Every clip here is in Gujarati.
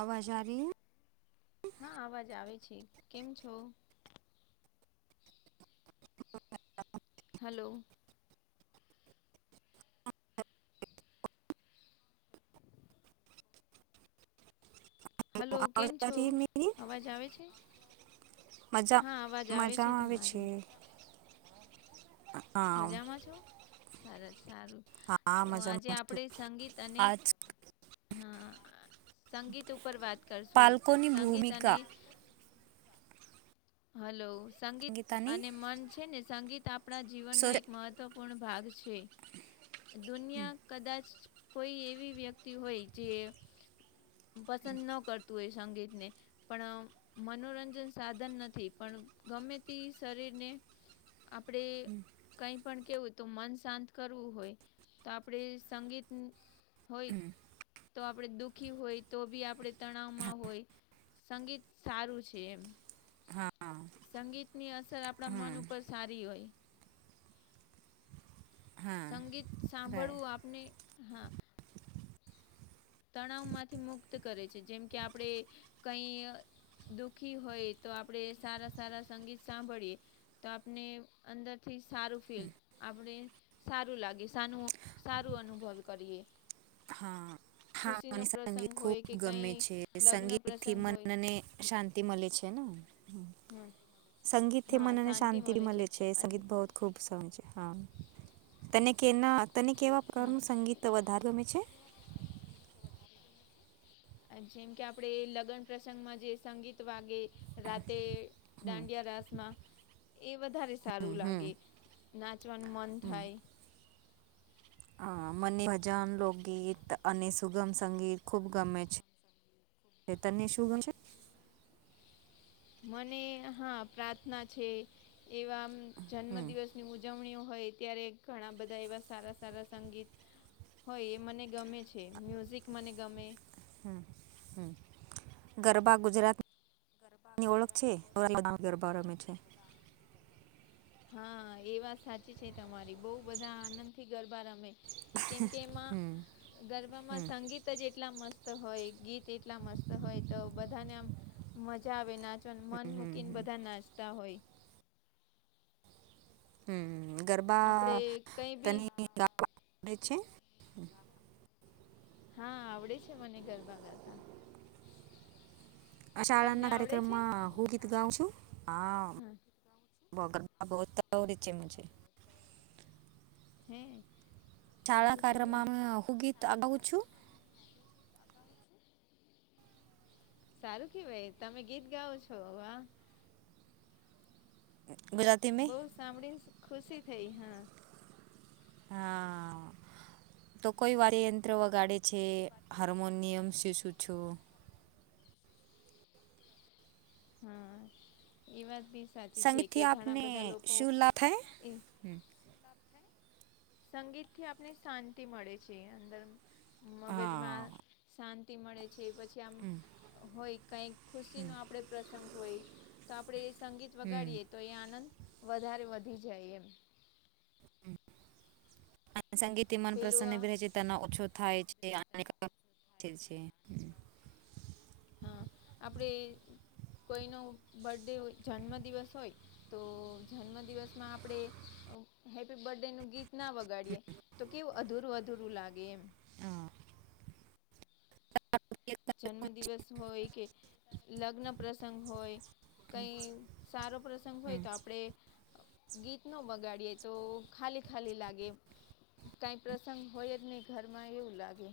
અવાજ આરી હે? હા અવાજ આવે છે. કેમ છો? હલો. હેલો, કેમ છો? અવાજ આવે છે? હા, અવાજ આવે છે તમારી. હા મજામાં છો? સરસ, સારું. હા તો આજે મજામાં છું આપણે સંગીત અને આજ હા. સંગીત ઉપર વાત કરશું. પાલકોની સંગીત અને ભૂમિકા હલો. સંગીત સંગીતાની અને મન છે ને, સંગીત આપણા સો જીવનનું એક મહત્ ત્વપૂર્ણ ભાગ છે. દુનિયા કદાચ કોઈ એવી વ્યક્તિ હોય જે પસંદ ન કરતું હોય સંગીતને પણ આ મનોરંજન સાધન નથી. પણ ગમે તી શરીરને આપણે કંઈ પણ કેવું તો મન શાંત કરવું હોય. તો આપણે સંગીત હોય હમ, તો આપણે દુઃખી હોઈ તો બી પણ આપણે હા, તણાવમાં હોઈ, સંગીત સારું છે એમ. હા સંગીતની અસર આપણા મન હમ, ઉપર સારી હોય. હા સંગીત સાંભળવું આપને, હા. તણાવમાંથી મુક્ત કરે છે, જેમ કે આપણે કંઈ. દુઃખી હોઈએ તો આપડે સારા સારા સંગીત સાંભળીએ. તો આપને અંદરથી સારું ફીલ આપડે સારું લાગે, સાનું-સારું અનુભવ કરીએ. હા. હા ખુશીનો મને પ્રસંગ સંગીત હોય ખૂબ કે કઈ ગમે છે લગ્ન સંગીતથી પ્રસંગ હોય મનને શાં તિ મલે છે ને હા હા સંગીતથી શાંતિ મળે મલે છે અને સંગીત [unintelligible] ખૂબ [unintelligible] હા તને કેના તને કેવા છે હા પ્રકારનું સંગી ત વધાર ગમે છે. જેમ કે આપડે લગન પ્રસંગમાં જે સંગીત વાગે રાતે દાંડિયા રાશમા એ વધારે હમ સારું હમ લાગે નાચવાનું મન હમ થાય. હા મને ભજન, લોકગીત અને સુગમ સંગીત ખુબ ગમે છે. ને તને શું [inaudible] છે. મને હા, પ્રાર્થના છે. એવા જન્મ હમ. દિવસની ઉજવણીઓ હોય ત્યારે ઘણા બધા એવા સારા-સારા સંગીત હોય એ મને ગમે છે, મ્યુઝિક મને ગમે. હમ્મ. ગરબા ગુજરા [inaudible] ઓળખ છે [inaudible] ગરબા રમે છે. હા એ વાત સાચી છે તમારી બહુ બધા આનંદથી ગરબા રમે. કેમ કે એમાં ગરબામાં હમ, સંગી ત જ એટલા મસ્ત હોય, ગીત એટલા મસ્ત હોય તો બધાને આમ મજા આવે નાચવાન મન હમ, મૂકીન બધા નાચતા હોય. હમ્મ ગરબા આપડે કઈ બી તને [inaudible] છે. હા, આવડે છે મને ગરબા ગાતા. [inaudible] [inaudible] ના આવડે છે? કાર્યક્રમમાં હું ગીત ગાઉ છું હા. [unintelligible] હે. સારું [unintelligible] [inaudible] સારું માં હુ ગીત ગાઉ છું. સારું કેવાય તમે ગીત ગાવો છો વાહ. [unintelligible] બઉ સાંભળીન ખુશી થઈ હા. હા તો કોઈ [inaudible] યંત્ર વગાડે. છે હાર્મોનિયમ શીશું છું. હા, એ વાત બી સાચી છે સંગીતથી કે ઘણા આપને બધા લોકો શું લાભ થાય? એ હમ. સંગીતથી આપને શાંતિ મળે છે અંદર મગજમાં હા શાં તિ મળે છે પછી આમ હોય કાઈક ખુશીનો આપડે પ્રસંગ હોય. તો આપડે એ સંગીત હમ વગાડીએ તો એ આનંદ વધારે વધી જાય એમ. સંગીત મન પેલું પ્રસન્ન આ [unintelligible] થાય છે અને [inaudible] છે. હા, આપણે કોઈનો બર્થડે હોય જન્મદિવસ હોય. તો જન્મ દિવસમાં આપણેે અ હેપ્પી બર્થ ડે નું ગીત ના વગાડીએ. તો કેવું અધૂરું અધૂરું લાગે એમ. હા. તમારો પ્રિય જન્મ ગાયક કોણ દિવસ હોય કે લગ્ન પ્રસંગ હોય કઈ છે? સારો પ્રસંગ હોય હમ. તો આપડે ગીત નો વગાડીએ તો ખાલી ખાલી લાગે એમ. કાઈ પ્રસંગ હોય જ નઈ ઘરમાં એવું લાગે.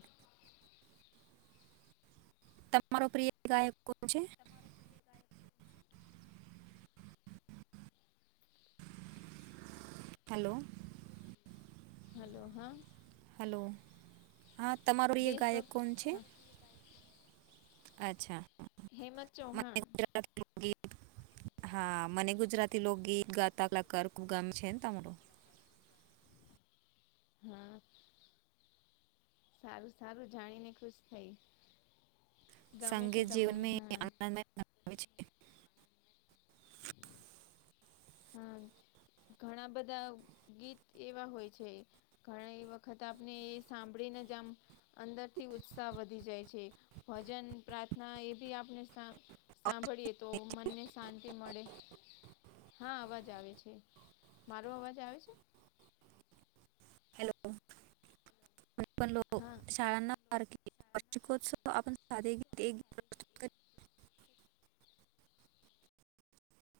તમારો પ્રિય ગાયક કોણ છે? હલો. હલો, હા. હલો, હા. તમારો પ્રિય ગાયક દેશભક્તિ કોણ છે? હા અચ્છા. હેમંત ચૌહાણ. [inaudible] હા, મને ગુજરાતી લોકગીત ગાતા કલાકાર [inaudible] ગમ છે [inaudible] હા, સારુ સારુ જાણીને ખુશ થઈ. ગમે છે સંગીત તમને જીવનમાં હા આનંદમય બનાવે છે. હા, ઘણા બધાઓ ગીત એવા હોય છે ઘણી વખતે આપને એ સાંભળી નેજ આમ અંદર થી ઉત્સાહ વધી જાય છે. ભજન, પ્રાર્થના એ બી આપને શા સાંભળીએ તો મનને શાંતિ મળે. હા, અવાજ આવે છે. મારો અવાજ આવે છે? હેલો, [inaudible] શાળાના હા [inaudible] લો [inaudible] [inaudible] [unintelligible] [inaudible] [inaudible]